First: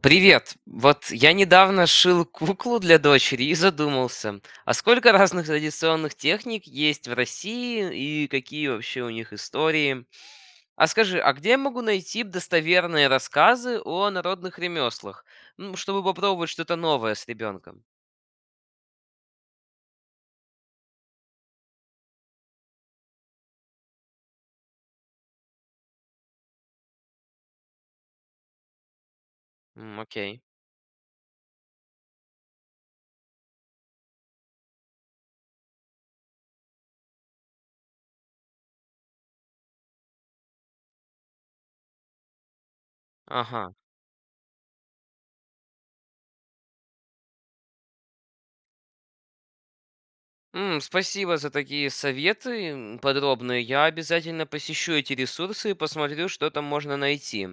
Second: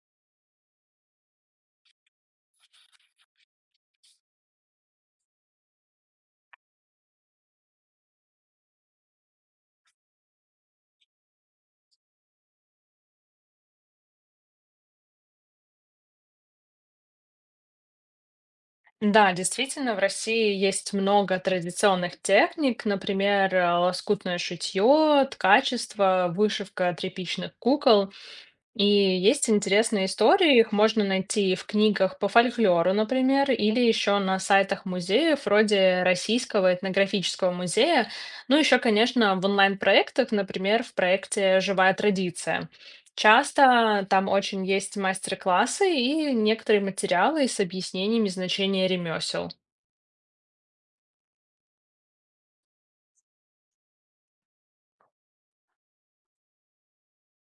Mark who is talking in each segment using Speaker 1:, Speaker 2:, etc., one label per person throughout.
Speaker 1: Привет. Вот я недавно шил куклу для дочери и задумался, а сколько разных традиционных техник есть в России и какие вообще у них истории? А скажи, а где я могу найти достоверные рассказы о народных ремеслах, ну, чтобы попробовать что-то новое с ребенком?
Speaker 2: Да, действительно, в России есть много традиционных техник, например, лоскутное шитье, ткачество, вышивка тряпичных кукол. И есть
Speaker 1: М,
Speaker 2: интересные
Speaker 1: окей.
Speaker 2: истории, их можно найти в книгах по фольклору, например, или еще на сайтах музеев, вроде Российского этнографического музея, ну еще, конечно, в онлайн-проектах, например, в проекте «Живая традиция».
Speaker 1: Ага.
Speaker 2: Часто там очень есть мастер-классы и некоторые материалы с объяснениями значения ремесел.
Speaker 1: Спасибо за такие советы подробные. Я обязательно посещу эти ресурсы и посмотрю, что там можно найти.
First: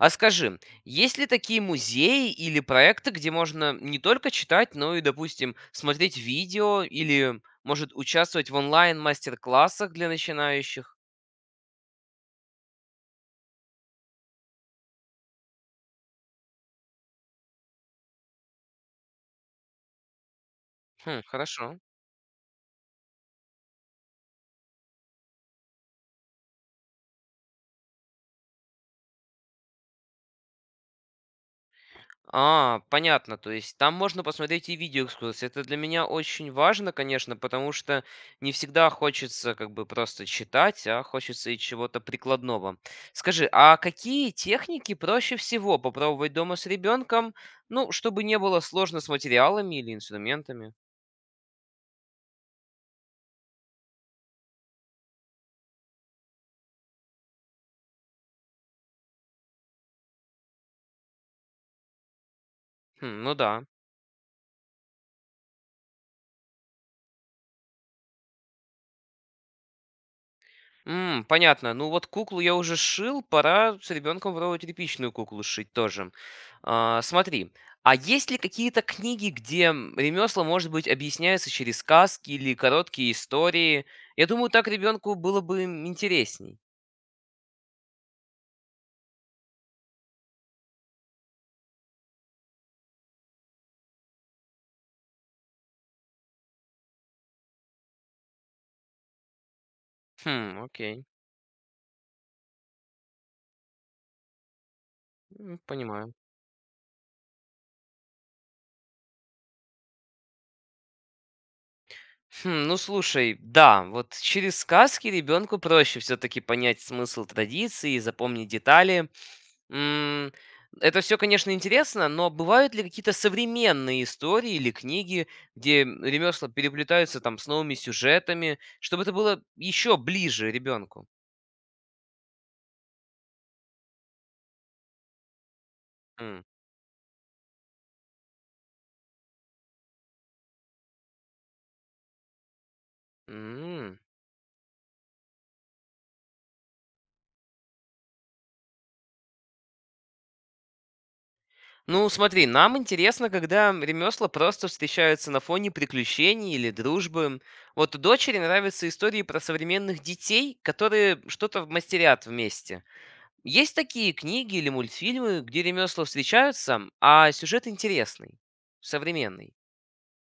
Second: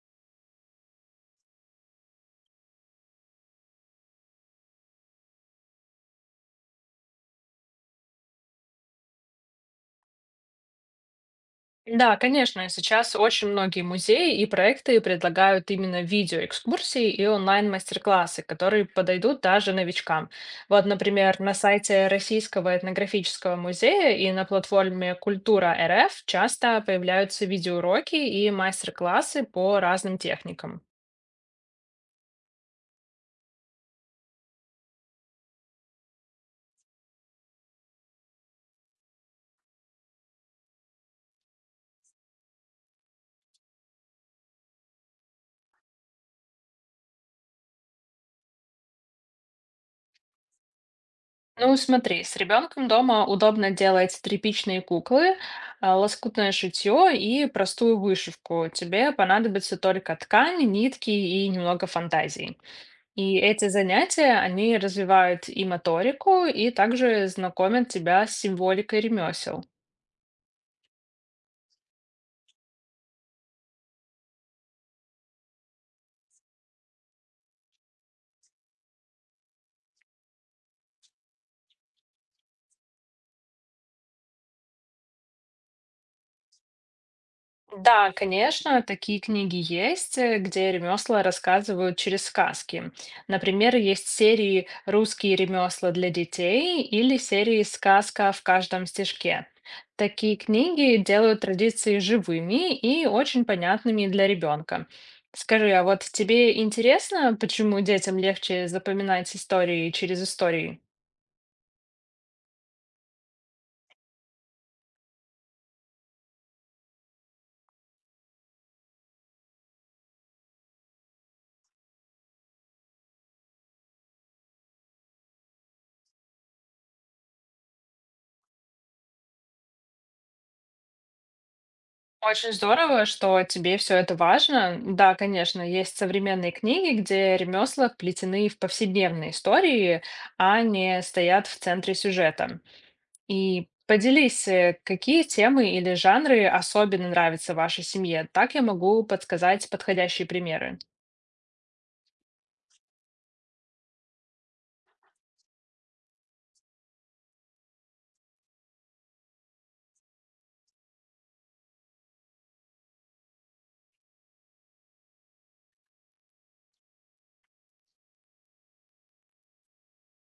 Speaker 1: А скажи, есть ли такие музеи или проекты, где можно не только читать, но и, допустим, смотреть видео или, может, участвовать в онлайн-мастер-классах для начинающих?
Speaker 2: Да, конечно, и сейчас очень многие музеи и проекты предлагают именно видеоэкскурсии и онлайн-мастер-классы, которые подойдут даже новичкам. Вот,
Speaker 1: Хм,
Speaker 2: например, на
Speaker 1: хорошо.
Speaker 2: сайте Российского этнографического музея и на платформе Культура РФ часто появляются видеоуроки и мастер-классы по разным техникам.
Speaker 1: А, понятно. То есть там можно посмотреть и видеоэкскурсии. Это для меня очень важно, конечно, потому что не всегда хочется как бы просто читать, а хочется и чего-то прикладного. Скажи, а какие техники проще всего попробовать дома с ребенком, ну, чтобы не было сложно с материалами или инструментами?
Speaker 2: Ну, смотри, с ребенком дома удобно делать тряпичные куклы, а, лоскутное шитье и простую вышивку. Тебе понадобится только ткань, нитки и немного фантазии.
Speaker 1: Хм, ну
Speaker 2: И
Speaker 1: да.
Speaker 2: эти занятия, они развивают и моторику, и также знакомят тебя с символикой ремесел.
Speaker 1: М, понятно. Ну вот куклу я уже шил, пора с ребенком пробовать тряпичную куклу шить тоже. А, смотри, а есть ли какие-то книги, где ремесла, может быть, объясняются через сказки или короткие истории? Я думаю, так ребенку было бы интересней.
Speaker 2: Да, конечно, такие книги есть, где ремесла рассказывают через сказки. Например, есть серии «Русские ремесла для детей» или серии «Сказка в каждом стишке». Такие
Speaker 1: Хм,
Speaker 2: книги
Speaker 1: окей.
Speaker 2: делают традиции живыми и очень понятными для ребенка.
Speaker 1: М,
Speaker 2: Скажи, а вот
Speaker 1: понимаю.
Speaker 2: тебе интересно, почему детям легче запоминать истории через истории?
Speaker 1: Хм, ну слушай, да, вот через сказки ребенку проще все-таки понять смысл традиции запомнить детали. М, это все, конечно, интересно, но бывают ли какие-то современные истории или книги, где ремёсла переплетаются там с новыми сюжетами, чтобы это было еще ближе ребенку?
Speaker 2: Очень здорово, что тебе все это важно. Да, конечно, есть
Speaker 1: М,
Speaker 2: современные книги, где ремесла вплетены в повседневные истории, а не стоят в центре сюжета. И
Speaker 1: м.
Speaker 2: поделись, какие темы или жанры особенно нравятся вашей семье. Так я могу подсказать подходящие примеры.
Speaker 1: Ну, смотри, нам интересно, когда ремесла просто встречаются на фоне приключений или дружбы. Вот дочери нравятся истории про современных детей, которые что-то мастерят вместе. Есть такие книги или мультфильмы, где ремесла встречаются, а сюжет интересный, современный.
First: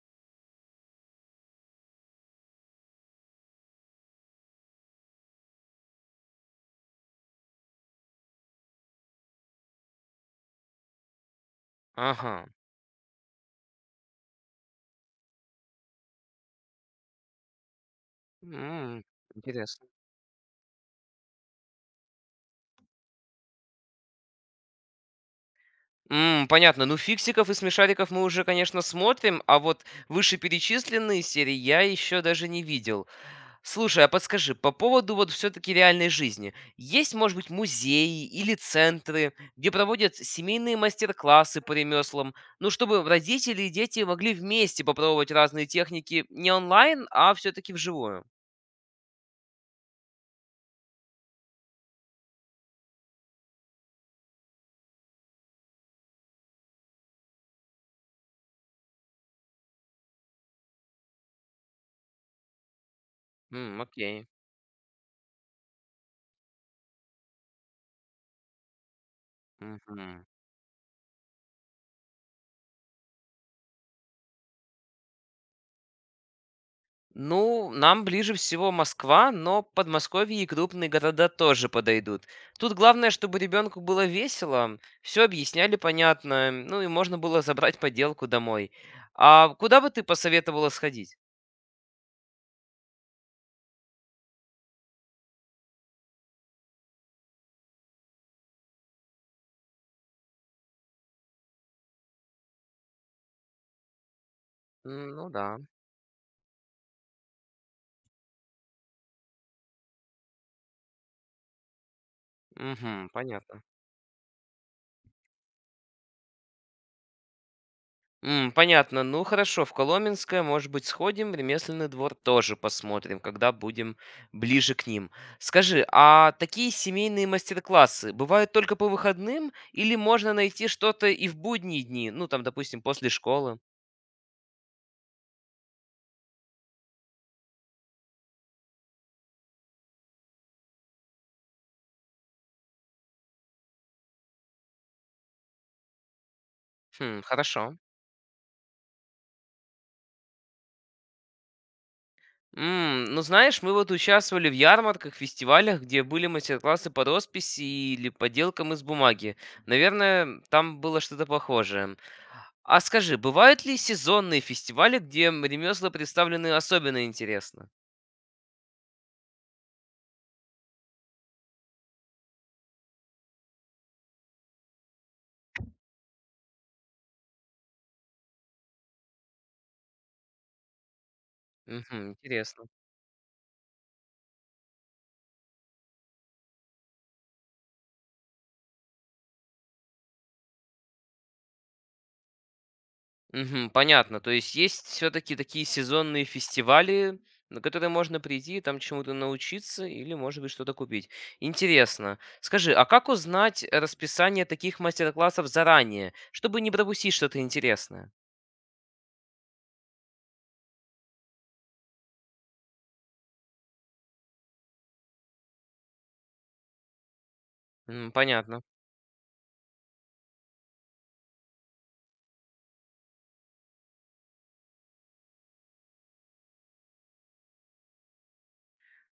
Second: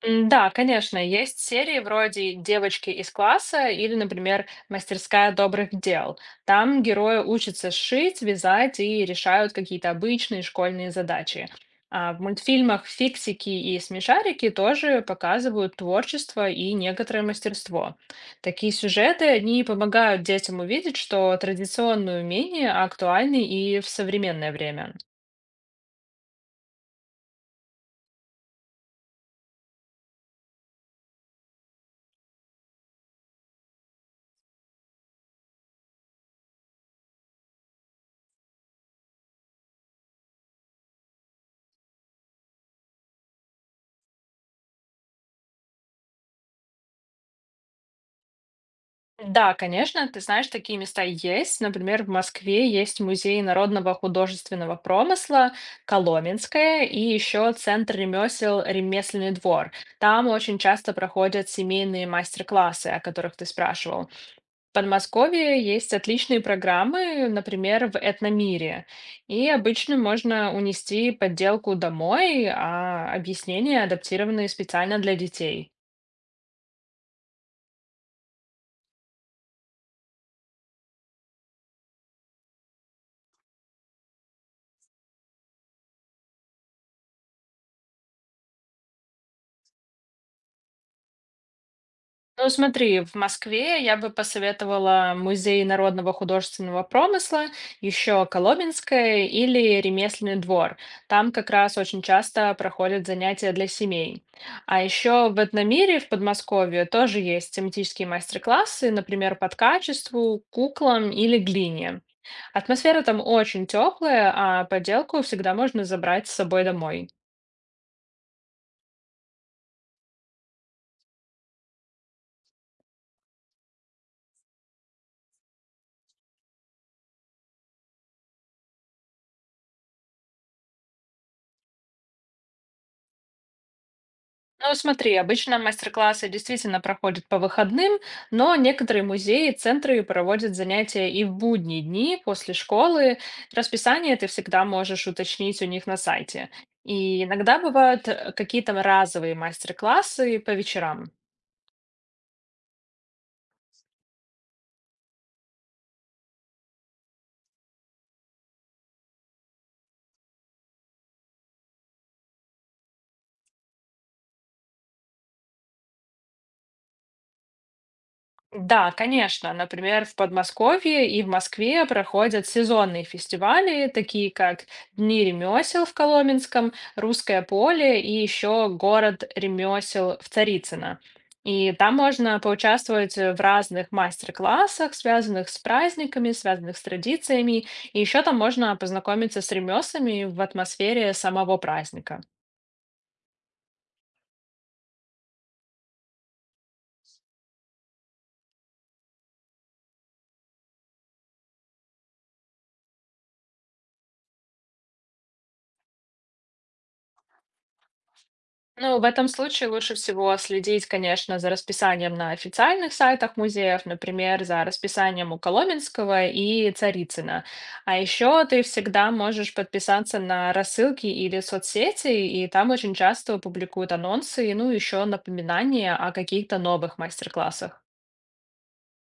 Speaker 2: М, да, конечно, есть серии вроде «Девочки из класса» или, например, «Мастерская добрых дел». Там герои учатся шить, вязать и решают какие-то обычные школьные задачи. А в
Speaker 1: Ага.
Speaker 2: мультфильмах «Фиксики» и «Смешарики» тоже показывают творчество и некоторое мастерство. Такие
Speaker 1: М,
Speaker 2: сюжеты, они
Speaker 1: интересно.
Speaker 2: помогают детям увидеть, что традиционные умения актуальны и в современное время.
Speaker 1: М, понятно. Ну, фиксиков и смешариков мы уже, конечно, смотрим, а вот вышеперечисленные серии я еще даже не видел. Слушай, а подскажи, по поводу вот все-таки реальной жизни. Есть, может быть, музеи или центры, где проводят семейные мастер-классы по ремеслам, ну, чтобы родители и дети могли вместе попробовать разные техники не онлайн, а все-таки вживую?
Speaker 2: Да, конечно, ты знаешь, такие места есть. Например, в Москве есть Музей народного художественного промысла Коломенское и еще Центр ремесел «Ремесленный двор». Там очень часто проходят семейные мастер-классы, о которых ты
Speaker 1: М,
Speaker 2: спрашивал.
Speaker 1: окей.
Speaker 2: В Подмосковье есть отличные программы, например, в «Этномире». И обычно
Speaker 1: Мгм.
Speaker 2: можно унести подделку домой, а объяснения адаптированы специально для детей.
Speaker 1: Ну, нам ближе всего Москва, но Подмосковье и крупные города тоже подойдут. Тут главное, чтобы ребенку было весело, все объясняли понятно, ну и можно было забрать поделку домой. А куда бы ты посоветовала сходить?
Speaker 2: Ну, смотри, в Москве я бы посоветовала Музей народного художественного промысла, еще Коломенское или Ремесленный двор. Там как раз очень часто проходят занятия для семей. А
Speaker 1: М,
Speaker 2: еще
Speaker 1: ну
Speaker 2: в
Speaker 1: да.
Speaker 2: Этномире в Подмосковье тоже есть тематические мастер-классы, например, по ткачеству, куклам или глине. Атмосфера
Speaker 1: Угу,
Speaker 2: там
Speaker 1: понятно.
Speaker 2: очень теплая, а поделку всегда можно забрать с собой домой.
Speaker 1: М, понятно. Ну хорошо, в Коломенское, может быть, сходим, в ремесленный двор тоже посмотрим, когда будем ближе к ним. Скажи, а такие семейные мастер-классы бывают только по выходным или можно найти что-то и в будние дни? Ну, там, допустим, после школы.
Speaker 2: Ну, смотри, обычно мастер-классы действительно проходят по выходным, но некоторые музеи и центры проводят занятия и в будние дни после школы. Расписание ты всегда можешь уточнить у них на сайте.
Speaker 1: Хм,
Speaker 2: И иногда
Speaker 1: хорошо.
Speaker 2: бывают какие-то разовые мастер-классы по вечерам.
Speaker 1: М, ну, знаешь, мы вот участвовали в ярмарках, фестивалях, где были мастер-классы по росписи или поделкам из бумаги. Наверное, там было что-то похожее. А скажи, бывают ли сезонные фестивали, где ремесла представлены особенно интересно?
Speaker 2: Да, конечно. Например, в Подмосковье и в Москве проходят сезонные фестивали, такие как Дни ремесел в Коломенском, Русское поле и еще город ремесел в Царицыно. И там
Speaker 1: Мгм,
Speaker 2: можно
Speaker 1: интересно.
Speaker 2: поучаствовать в разных мастер-классах, связанных с праздниками, связанных с традициями. И еще там можно познакомиться с ремеслами в атмосфере самого праздника.
Speaker 1: Мгм, понятно. То есть есть все-таки такие сезонные фестивали, на которые можно прийти там чему-то научиться или, может быть, что-то купить. Интересно. Скажи, а как узнать расписание таких мастер-классов заранее, чтобы не пропустить что-то интересное?
Speaker 2: Ну, в этом случае лучше всего следить, конечно, за расписанием на официальных сайтах музеев, например, за расписанием у Коломенского и Царицына. А
Speaker 1: М,
Speaker 2: еще ты
Speaker 1: понятно.
Speaker 2: всегда можешь подписаться на рассылки или соцсети, и там очень часто публикуют анонсы, и, ну, еще напоминания о каких-то новых мастер-классах.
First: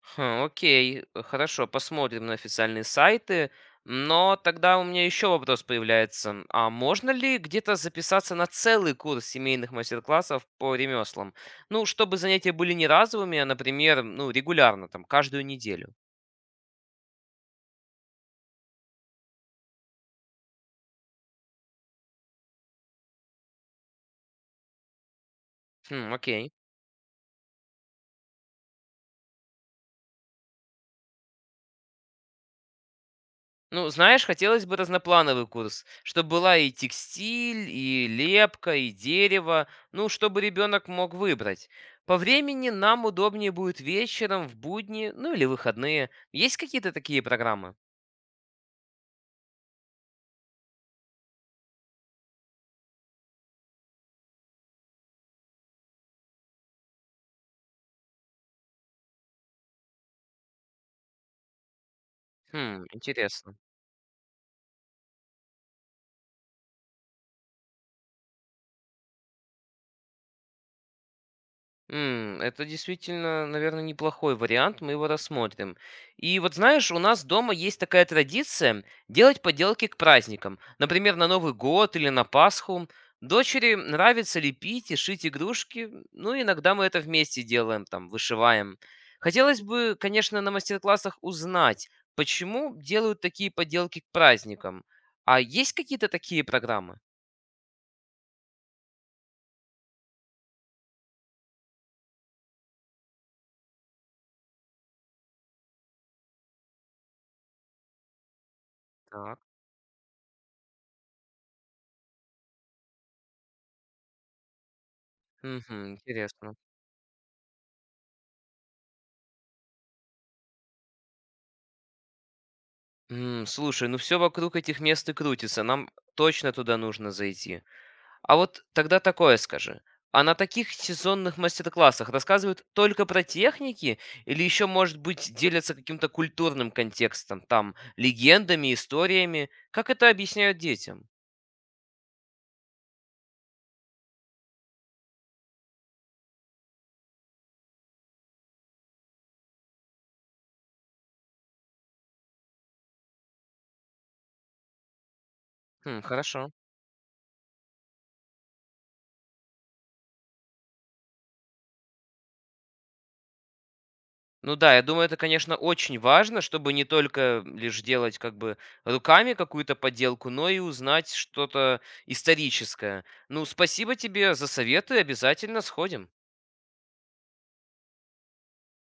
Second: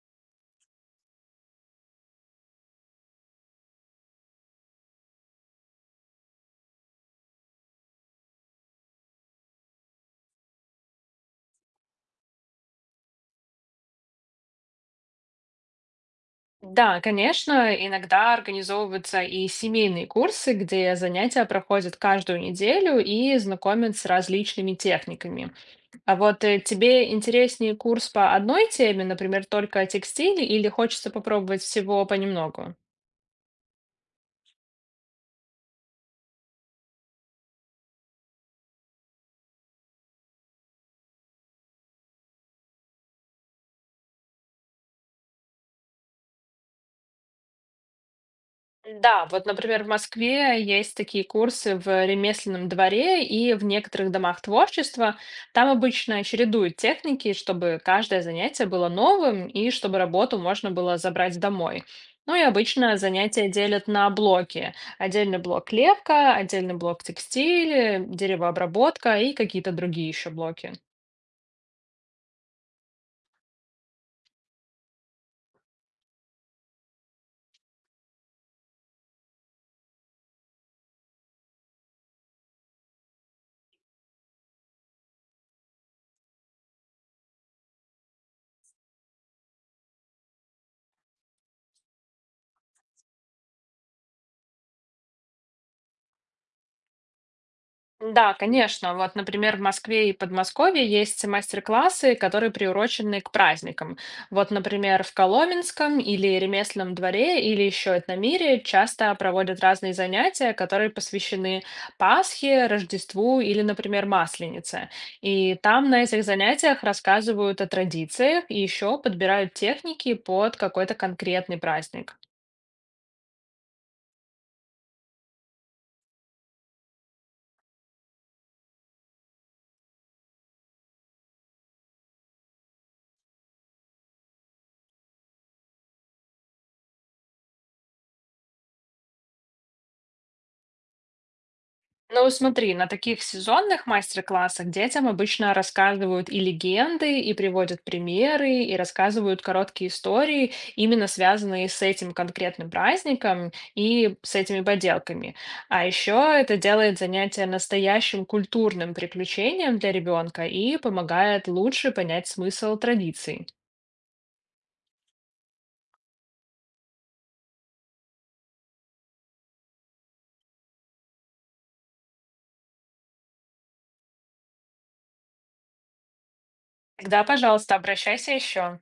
Speaker 1: Хм, окей, хорошо, посмотрим на официальные сайты. Но тогда у меня еще вопрос появляется. А можно ли где-то записаться на целый курс семейных мастер-классов по ремеслам? Ну, чтобы занятия были не разовыми, а, например, ну, регулярно, там, каждую неделю.
Speaker 2: Да, конечно, иногда организовываются и семейные курсы, где занятия проходят каждую неделю и знакомят с различными техниками.
Speaker 1: Хм,
Speaker 2: А вот
Speaker 1: окей.
Speaker 2: тебе интереснее курс по одной теме, например, только о текстиле, или хочется попробовать всего понемногу?
Speaker 1: Ну, знаешь, хотелось бы разноплановый курс, чтобы была и текстиль, и лепка, и дерево, ну, чтобы ребенок мог выбрать. По времени нам удобнее будет вечером, в будни, ну или выходные. Есть какие-то такие программы?
Speaker 2: Да, вот, например, в Москве есть такие курсы в ремесленном дворе и в некоторых домах творчества. Там обычно чередуют техники, чтобы каждое занятие было новым и чтобы работу можно было забрать домой. Ну и
Speaker 1: Хм,
Speaker 2: обычно занятия
Speaker 1: интересно.
Speaker 2: делят на блоки. Отдельный блок лепка, отдельный блок текстиль, деревообработка и какие-то другие еще блоки.
Speaker 1: Это действительно, наверное, неплохой вариант, мы его рассмотрим. И вот знаешь, у нас дома есть такая традиция делать поделки к праздникам. Например, на Новый год или на Пасху. Дочери нравится лепить и шить игрушки, ну иногда мы это вместе делаем, там, вышиваем. Хотелось бы, конечно, на мастер-классах узнать, почему делают такие поделки к праздникам. А есть какие-то такие программы?
Speaker 2: Да, конечно. Вот, например, в Москве и Подмосковье есть мастер-классы, которые приурочены к праздникам. Вот, например, в Коломенском или Ремесленном дворе или еще Этномире часто
Speaker 1: Так.
Speaker 2: проводят разные занятия, которые посвящены Пасхе, Рождеству или, например, Масленице. И
Speaker 1: Угу,
Speaker 2: там на этих
Speaker 1: интересно.
Speaker 2: занятиях рассказывают о традициях и еще подбирают техники под какой-то конкретный праздник.
Speaker 1: Слушай, ну все вокруг этих мест и крутится, нам точно туда нужно зайти. А вот тогда такое скажи. А на таких сезонных мастер-классах рассказывают только про техники или еще, может быть, делятся каким-то культурным контекстом, там, легендами, историями? Как это объясняют детям?
Speaker 2: Ну, вот смотри, на таких сезонных мастер-классах детям обычно рассказывают и легенды, и приводят примеры, и рассказывают короткие истории, именно связанные с этим конкретным праздником и с этими поделками. А
Speaker 1: Хм,
Speaker 2: еще
Speaker 1: хорошо.
Speaker 2: это делает занятие настоящим культурным приключением для ребенка и помогает лучше понять смысл традиций.
Speaker 1: Ну да, я думаю, это, конечно, очень важно, чтобы не только лишь делать как бы руками какую-то подделку, но и узнать что-то историческое. Ну, спасибо тебе за советы, обязательно сходим.
Speaker 2: Тогда, пожалуйста, обращайся еще.